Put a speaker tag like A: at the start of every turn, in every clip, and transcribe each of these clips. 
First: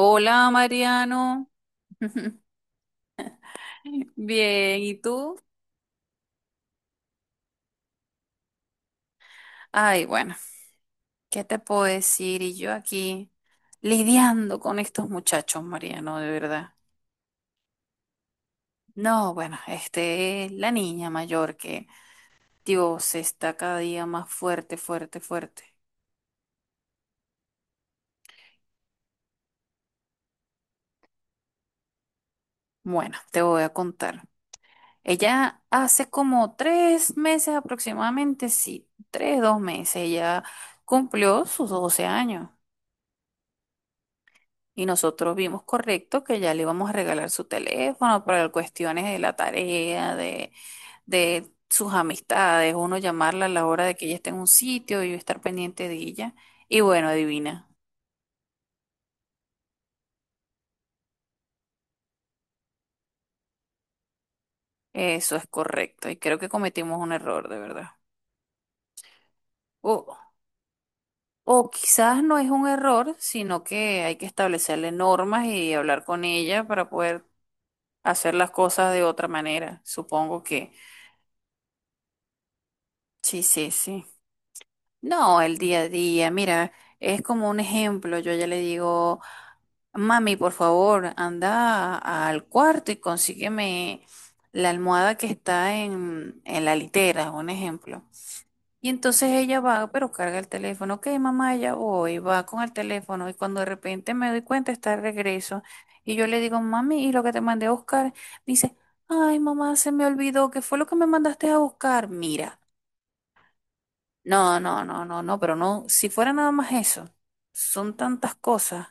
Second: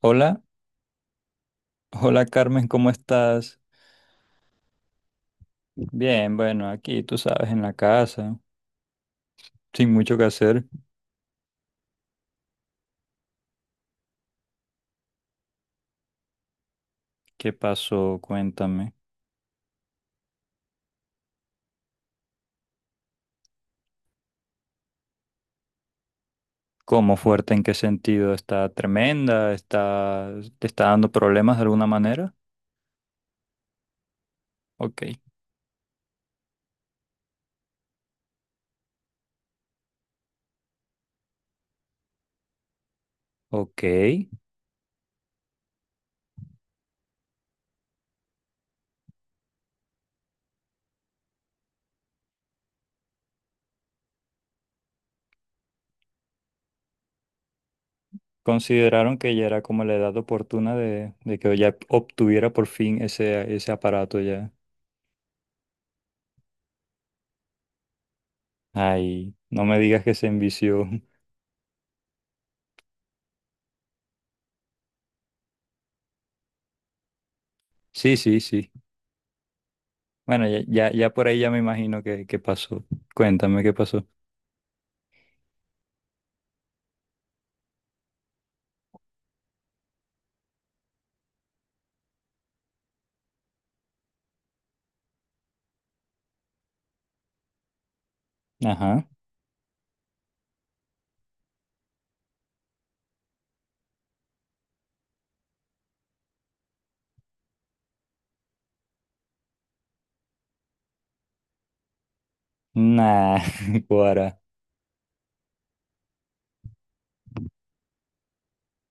A: Hola,
B: Mariano.
A: hola Carmen, ¿cómo estás?
B: Bien, ¿y tú?
A: Bien, bueno, aquí tú sabes, en la casa, sin
B: Ay,
A: mucho que
B: bueno,
A: hacer.
B: ¿qué te puedo decir? Y yo aquí lidiando con estos muchachos, Mariano, de verdad.
A: ¿Qué pasó? Cuéntame.
B: No, bueno, este es la niña mayor que, Dios, está cada día más fuerte, fuerte, fuerte.
A: ¿Cómo fuerte? ¿En qué sentido? ¿Está tremenda? ¿Está, te está dando problemas de alguna manera?
B: Bueno, te voy a contar.
A: Ok,
B: Ella hace como tres meses aproximadamente, sí, tres, dos meses, ella cumplió sus 12 años.
A: ok.
B: Y nosotros vimos correcto que ya le íbamos a regalar su teléfono para cuestiones de la tarea, de sus amistades, uno llamarla a la hora de que ella esté en un sitio y yo estar pendiente de ella. Y bueno, adivina,
A: Consideraron que ya era como la edad oportuna de, que ya obtuviera por fin ese aparato ya.
B: eso es correcto. Y creo que cometimos un error, de verdad.
A: Ay, no me digas que
B: O,
A: se envició.
B: o quizás no es un error, sino que hay que establecerle normas y hablar con ella para poder
A: Sí,
B: hacer
A: sí,
B: las
A: sí.
B: cosas de otra manera. Supongo
A: Bueno, ya,
B: que
A: ya, ya por ahí ya me imagino que pasó.
B: sí,
A: Cuéntame
B: sí,
A: qué
B: sí.
A: pasó.
B: No, el día a día, mira, es como un ejemplo. Yo ya le digo, mami, por favor, al cuarto y consígueme la almohada que está en la litera, un ejemplo. Y
A: Ajá.
B: entonces ella va, pero carga el teléfono. Ok, mamá, ya voy, va con el teléfono. Y cuando de repente me doy cuenta, está de regreso. Y yo le digo, mami, ¿y lo que te mandé a buscar? Dice, ay, mamá, se me olvidó. ¿Qué fue lo que me mandaste a buscar? Mira.
A: Nah, Guara.
B: No, no, no, no, no, pero no, si fuera nada más eso, son tantas cosas.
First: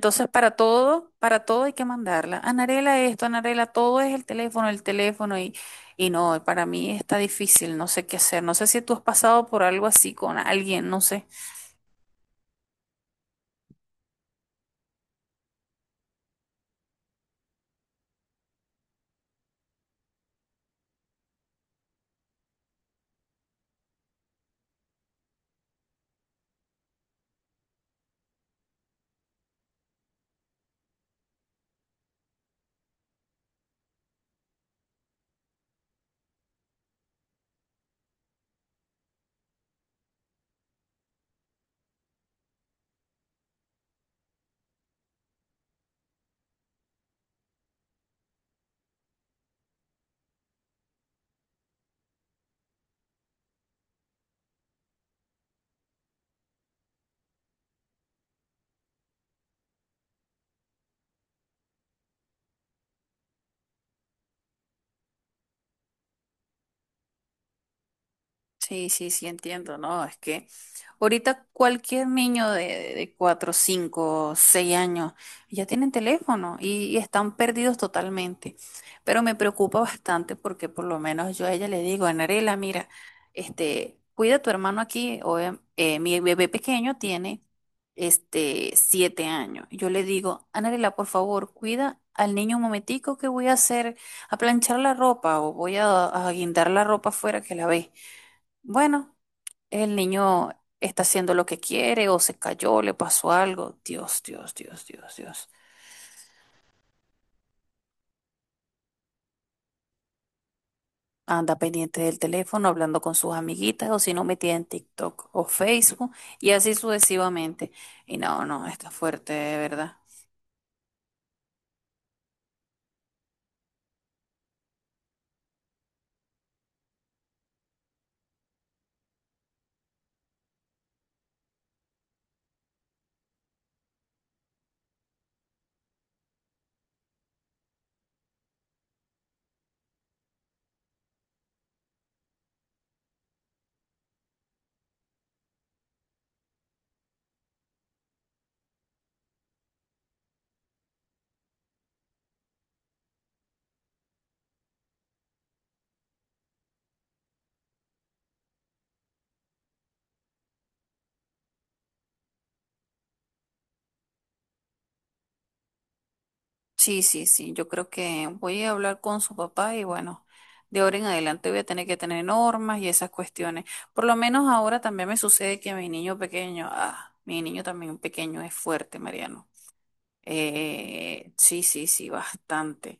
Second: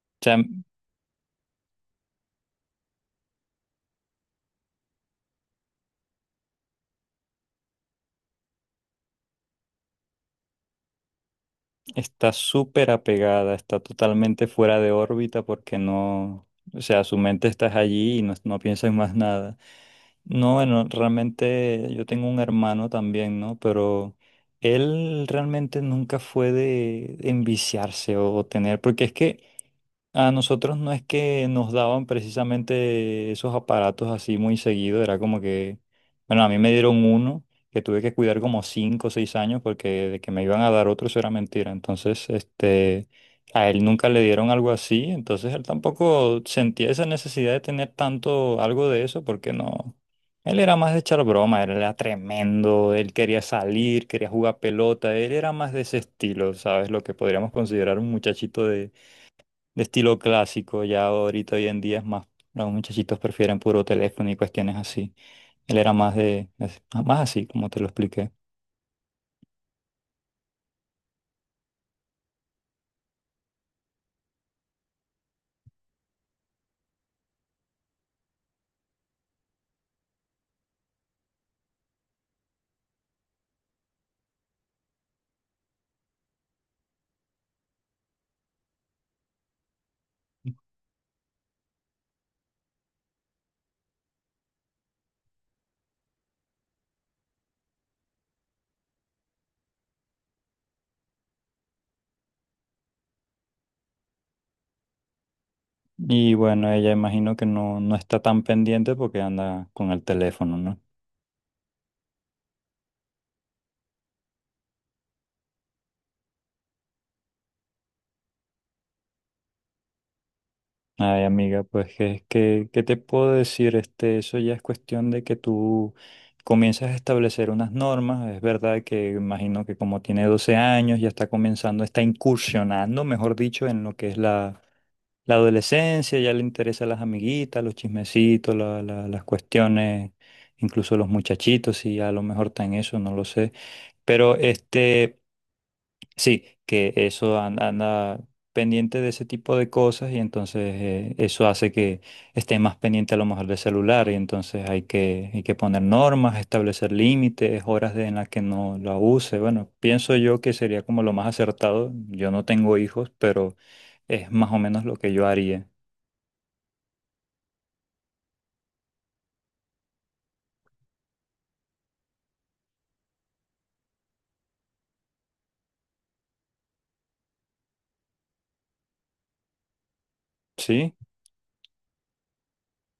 A: O sea,
B: para todo hay que mandarla. Anarela esto, Anarela, todo es el teléfono y no, para mí está difícil, no sé qué hacer. No sé si tú has pasado por algo así con alguien, no sé.
A: está súper apegada, está totalmente fuera de órbita porque no, o sea, su mente está allí y no, no piensa en más nada. No, bueno, realmente yo tengo un hermano también, ¿no? Pero él realmente nunca fue de enviciarse o tener, porque es que a nosotros no es que nos daban precisamente esos aparatos así muy seguido, era como que, bueno, a mí me dieron uno que tuve que cuidar como 5 o 6 años porque de que me iban a dar otro eso era mentira. Entonces, este, a él nunca le dieron algo así, entonces él tampoco sentía esa necesidad de tener tanto algo de eso porque no, él era más de echar broma, él era tremendo, él quería salir, quería jugar pelota, él era más de ese estilo, ¿sabes? Lo que podríamos considerar un muchachito de estilo clásico, ya ahorita hoy en día es más, los muchachitos prefieren puro teléfono y cuestiones así. Él era más de, más así, como te lo expliqué.
B: Sí, sí, sí, entiendo, ¿no? Es que ahorita cualquier niño de 4, 5, 6 años ya tienen teléfono y están perdidos totalmente. Pero me preocupa bastante porque por lo menos yo a ella le digo, Anarela, mira, este, cuida a tu hermano aquí. O, mi bebé pequeño tiene este, 7 años. Yo le digo, Anarela, por favor, cuida al niño un momentico que voy a hacer, a planchar la ropa o voy a guindar la ropa afuera que la ve. Bueno, el niño está haciendo lo que quiere o se cayó, le pasó algo. Dios, Dios, Dios, Dios, Dios.
A: Y bueno, ella imagino que no, no está tan pendiente porque anda con el teléfono, ¿no?
B: Anda pendiente del teléfono, hablando con sus amiguitas o si no metida en TikTok o Facebook y así sucesivamente. Y no, no, está fuerte, de verdad.
A: Ay, amiga, pues es que, ¿qué te puedo decir? Este, eso ya es cuestión de que tú comienzas a establecer unas normas. Es verdad que imagino que como tiene 12 años, ya está comenzando, está incursionando, mejor dicho, en lo que es la, adolescencia, ya le interesan las amiguitas, los chismecitos, las cuestiones, incluso los muchachitos, y a lo mejor está en eso, no lo sé. Pero este. Sí, que eso anda, pendiente de ese tipo de cosas y entonces eso hace que esté más pendiente a lo mejor del celular y entonces hay que poner normas, establecer límites, horas en las que no la use. Bueno, pienso yo que sería como lo más acertado. Yo no tengo hijos, pero es más o menos lo que yo haría.
B: Sí, sí, sí, yo creo que voy a hablar con su papá y bueno, de ahora en adelante voy a tener que tener normas y esas cuestiones. Por lo menos ahora también me sucede que mi niño pequeño, ah, mi niño también pequeño es fuerte, Mariano.
A: ¿Sí?
B: Sí, sí, sí, bastante.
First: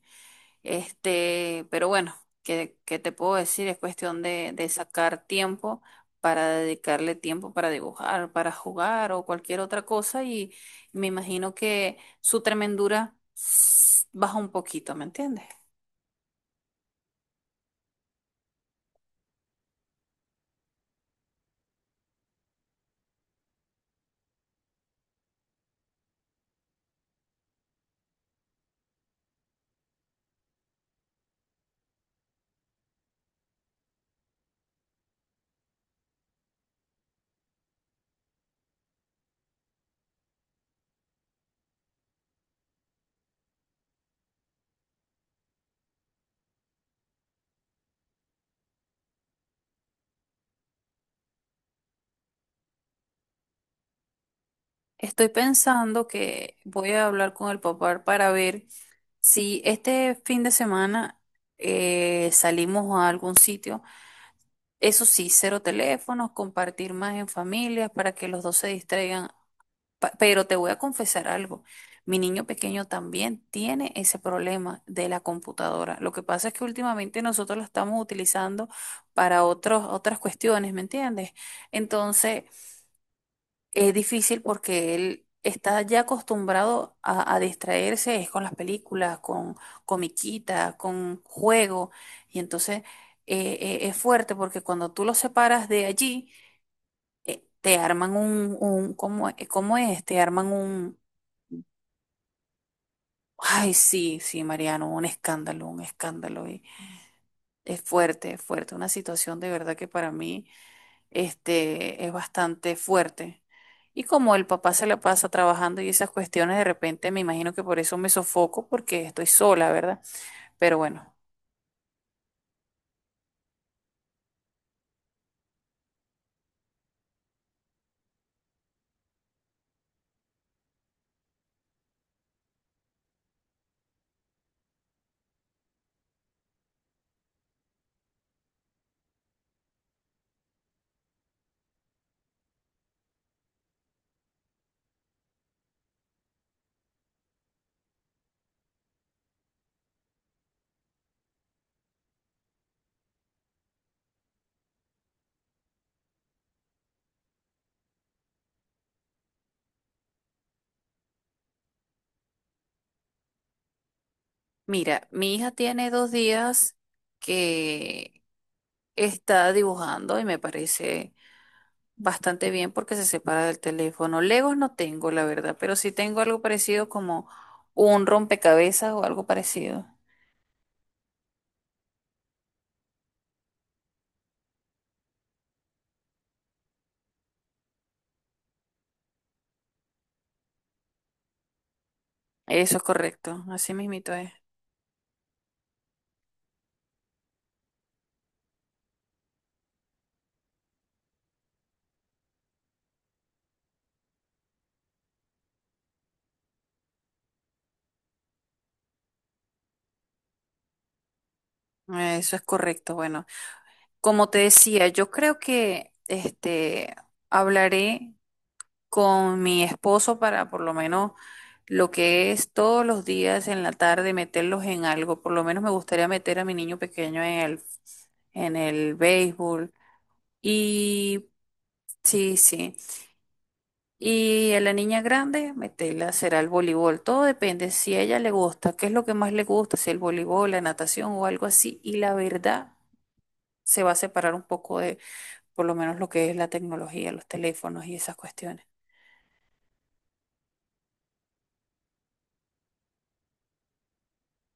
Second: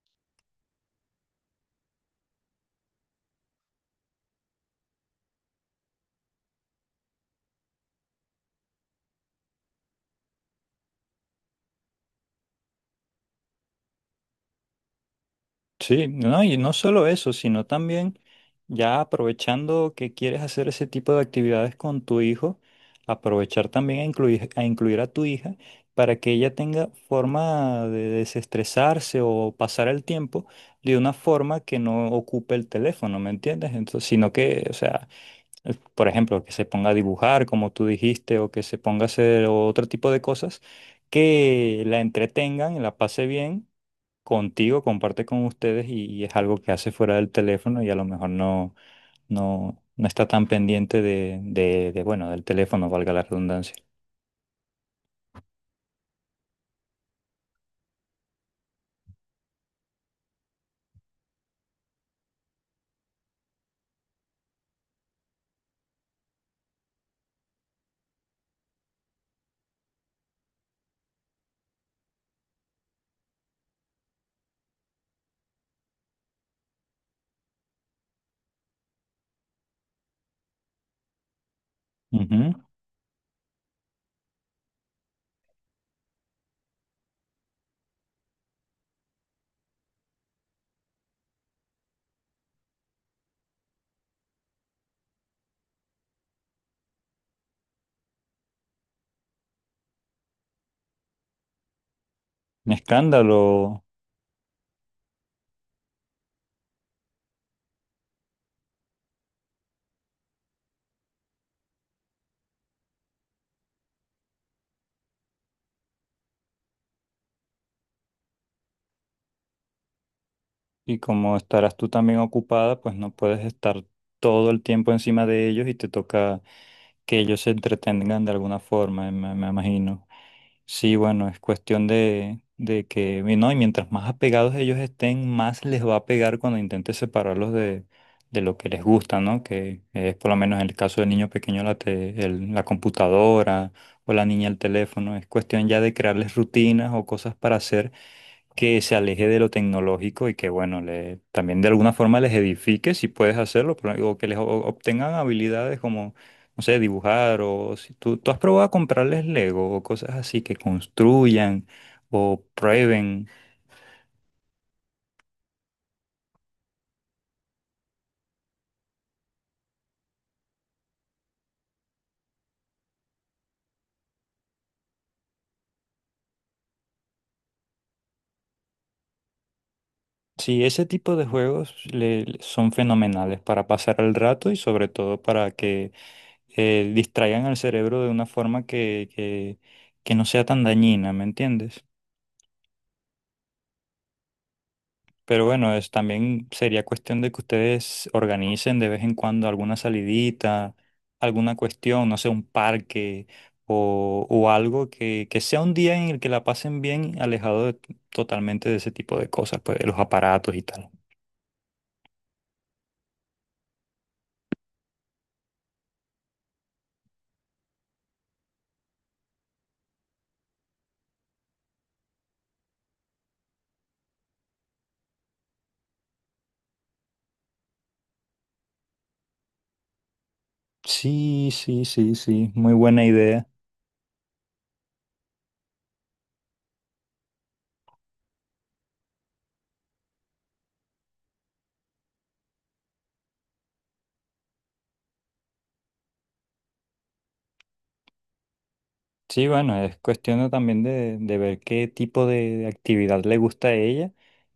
B: Este, pero bueno, ¿qué te puedo decir? Es cuestión de sacar tiempo para dedicarle tiempo para dibujar, para jugar o cualquier otra cosa y me imagino que su tremendura baja un poquito, ¿me entiendes?
A: Sí, no, y no solo eso, sino también ya aprovechando que quieres hacer ese tipo de actividades con tu hijo, aprovechar también a, incluir a tu hija para que ella tenga forma de desestresarse o pasar el tiempo de una forma que no ocupe el teléfono, ¿me entiendes? Entonces, sino que, o sea, por ejemplo, que se ponga a dibujar, como tú dijiste, o que se ponga a hacer otro tipo de cosas que la entretengan, la pase bien contigo, comparte con ustedes y es algo que hace fuera del teléfono y a lo mejor no, no, no está tan pendiente de, bueno, del teléfono, valga la redundancia.
B: Estoy pensando que voy a hablar con el papá para ver si este fin de semana salimos a algún sitio. Eso sí, cero teléfonos, compartir más en familias para que los dos se distraigan. Pero te voy a confesar algo. Mi niño pequeño también tiene ese problema de la computadora. Lo que pasa es que últimamente nosotros la estamos utilizando para otras cuestiones, ¿me entiendes? Entonces,
A: Ujú.
B: es difícil porque él está ya acostumbrado a distraerse, es con las películas, con comiquita, con juego. Y entonces es fuerte porque cuando tú lo separas de allí, te arman un ¿cómo, es? ¿Cómo es? Te arman un,
A: Un
B: ay,
A: escándalo.
B: sí, sí, Mariano, un escándalo, un escándalo. Y es fuerte, una situación de verdad que para mí, este, es bastante fuerte. Y como el papá se la pasa trabajando y esas cuestiones, de repente me imagino que por eso me sofoco, porque estoy sola, ¿verdad? Pero
A: Y
B: bueno,
A: como estarás tú también ocupada, pues no puedes estar todo el tiempo encima de ellos y te toca que ellos se entretengan de alguna forma, me imagino. Sí, bueno, es cuestión de que, y no, y mientras más apegados ellos estén, más les va a pegar cuando intentes separarlos de lo que les gusta, ¿no? Que es por lo menos en el caso del niño pequeño la computadora o la niña el teléfono. Es cuestión ya de crearles rutinas o cosas para hacer que se aleje de lo tecnológico y que, bueno, también de alguna forma les edifique si puedes hacerlo, pero, o que les obtengan habilidades como, no sé, dibujar o si tú has probado a comprarles Lego o cosas así que construyan o prueben.
B: mira, mi hija tiene dos días que está dibujando y me parece bastante bien porque se separa del teléfono. Legos no tengo, la verdad, pero sí tengo algo parecido como un rompecabezas o algo parecido.
A: Sí, ese tipo de juegos son fenomenales para pasar el rato y sobre todo para que distraigan al cerebro de una forma que, que no sea tan dañina, ¿me entiendes?
B: Eso es correcto, así mismito es.
A: Pero bueno, es también sería cuestión de que ustedes organicen de vez en cuando alguna salidita, alguna cuestión, no sé, un parque o algo que sea un día en el que la pasen bien, alejado totalmente de ese tipo de cosas, pues de los aparatos y tal.
B: Eso es correcto. Bueno. Como te decía, yo creo que este hablaré con mi esposo para por lo menos lo que es todos los días en la tarde meterlos en algo. Por lo menos me gustaría meter a mi niño pequeño en el béisbol y
A: Sí, sí, sí,
B: sí,
A: sí, muy
B: sí.
A: buena idea.
B: Y a la niña grande meterla será el voleibol. Todo depende si a ella le gusta, qué es lo que más le gusta, si el voleibol, la natación o algo así. Y la verdad se va a separar un poco de por lo menos lo que es la tecnología, los teléfonos y esas cuestiones.
A: Sí, bueno, es cuestión de también de ver qué tipo de actividad le gusta a ella.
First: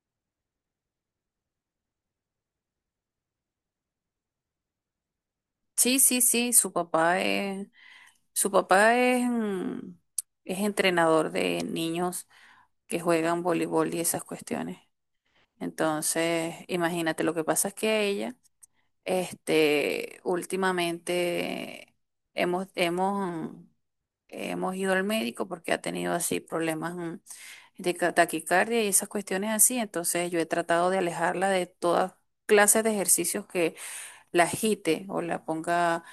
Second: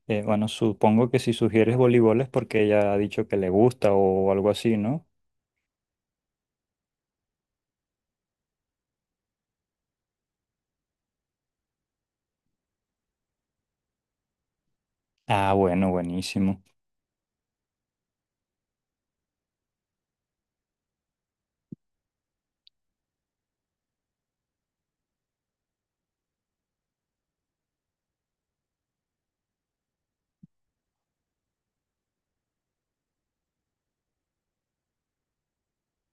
A: Bueno, supongo que si sugieres voleibol es porque ella ha dicho que le gusta o algo así, ¿no?
B: Sí, sí, sí, su papá es, es entrenador de niños que juegan voleibol y esas cuestiones.
A: Ah, bueno,
B: Entonces,
A: buenísimo.
B: imagínate, lo que pasa es que ella, este, últimamente hemos, hemos, mm, hemos ido al médico porque ha tenido así problemas de taquicardia y esas cuestiones así. Entonces, yo he tratado de alejarla de todas clases de ejercicios que la agite o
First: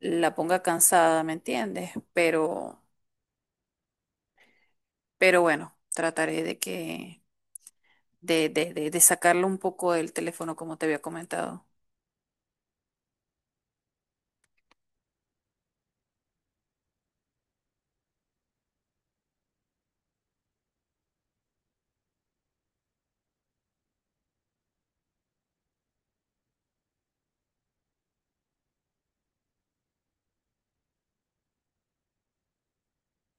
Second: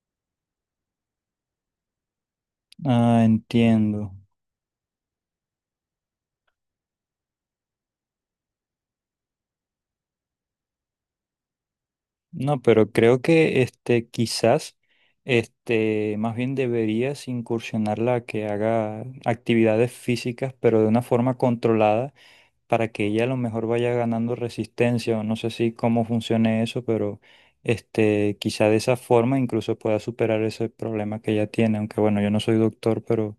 B: la ponga cansada, ¿me entiendes?
A: Ah, entiendo.
B: Pero bueno, trataré de que, de sacarlo un poco del teléfono, como te había comentado.
A: No, pero creo que este quizás este más bien deberías incursionarla a que haga actividades físicas, pero de una forma controlada. Para que ella a lo mejor vaya ganando resistencia, o no sé si cómo funcione eso, pero este, quizá de esa forma incluso pueda superar ese problema que ella tiene, aunque bueno, yo no soy doctor, pero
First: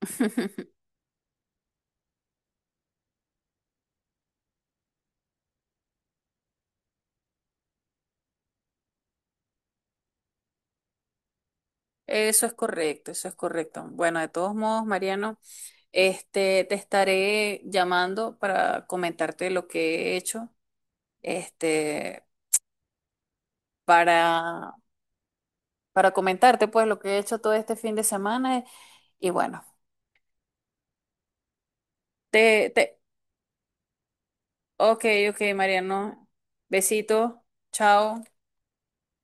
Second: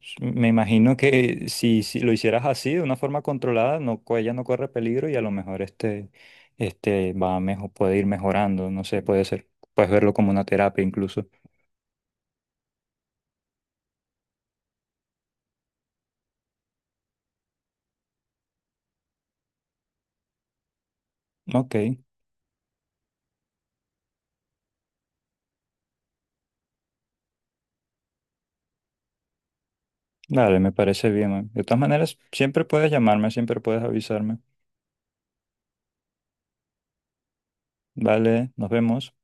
A: me imagino que si lo hicieras así, de una forma controlada, no, ella no corre peligro y a lo mejor este va mejor, puede ir mejorando, no sé, puede ser, puedes verlo como una terapia incluso.
B: Eso es correcto, eso es correcto. Bueno, de todos modos, Mariano, este, te estaré llamando para comentarte lo que he hecho,
A: Ok,
B: este, para, para comentarte pues lo que he hecho todo este fin de semana y bueno,
A: dale, me parece bien, man. De todas maneras, siempre
B: te,
A: puedes
B: te-
A: llamarme, siempre puedes avisarme.
B: Ok, ok, Mariano. Besito. Chao.
A: Vale, nos vemos.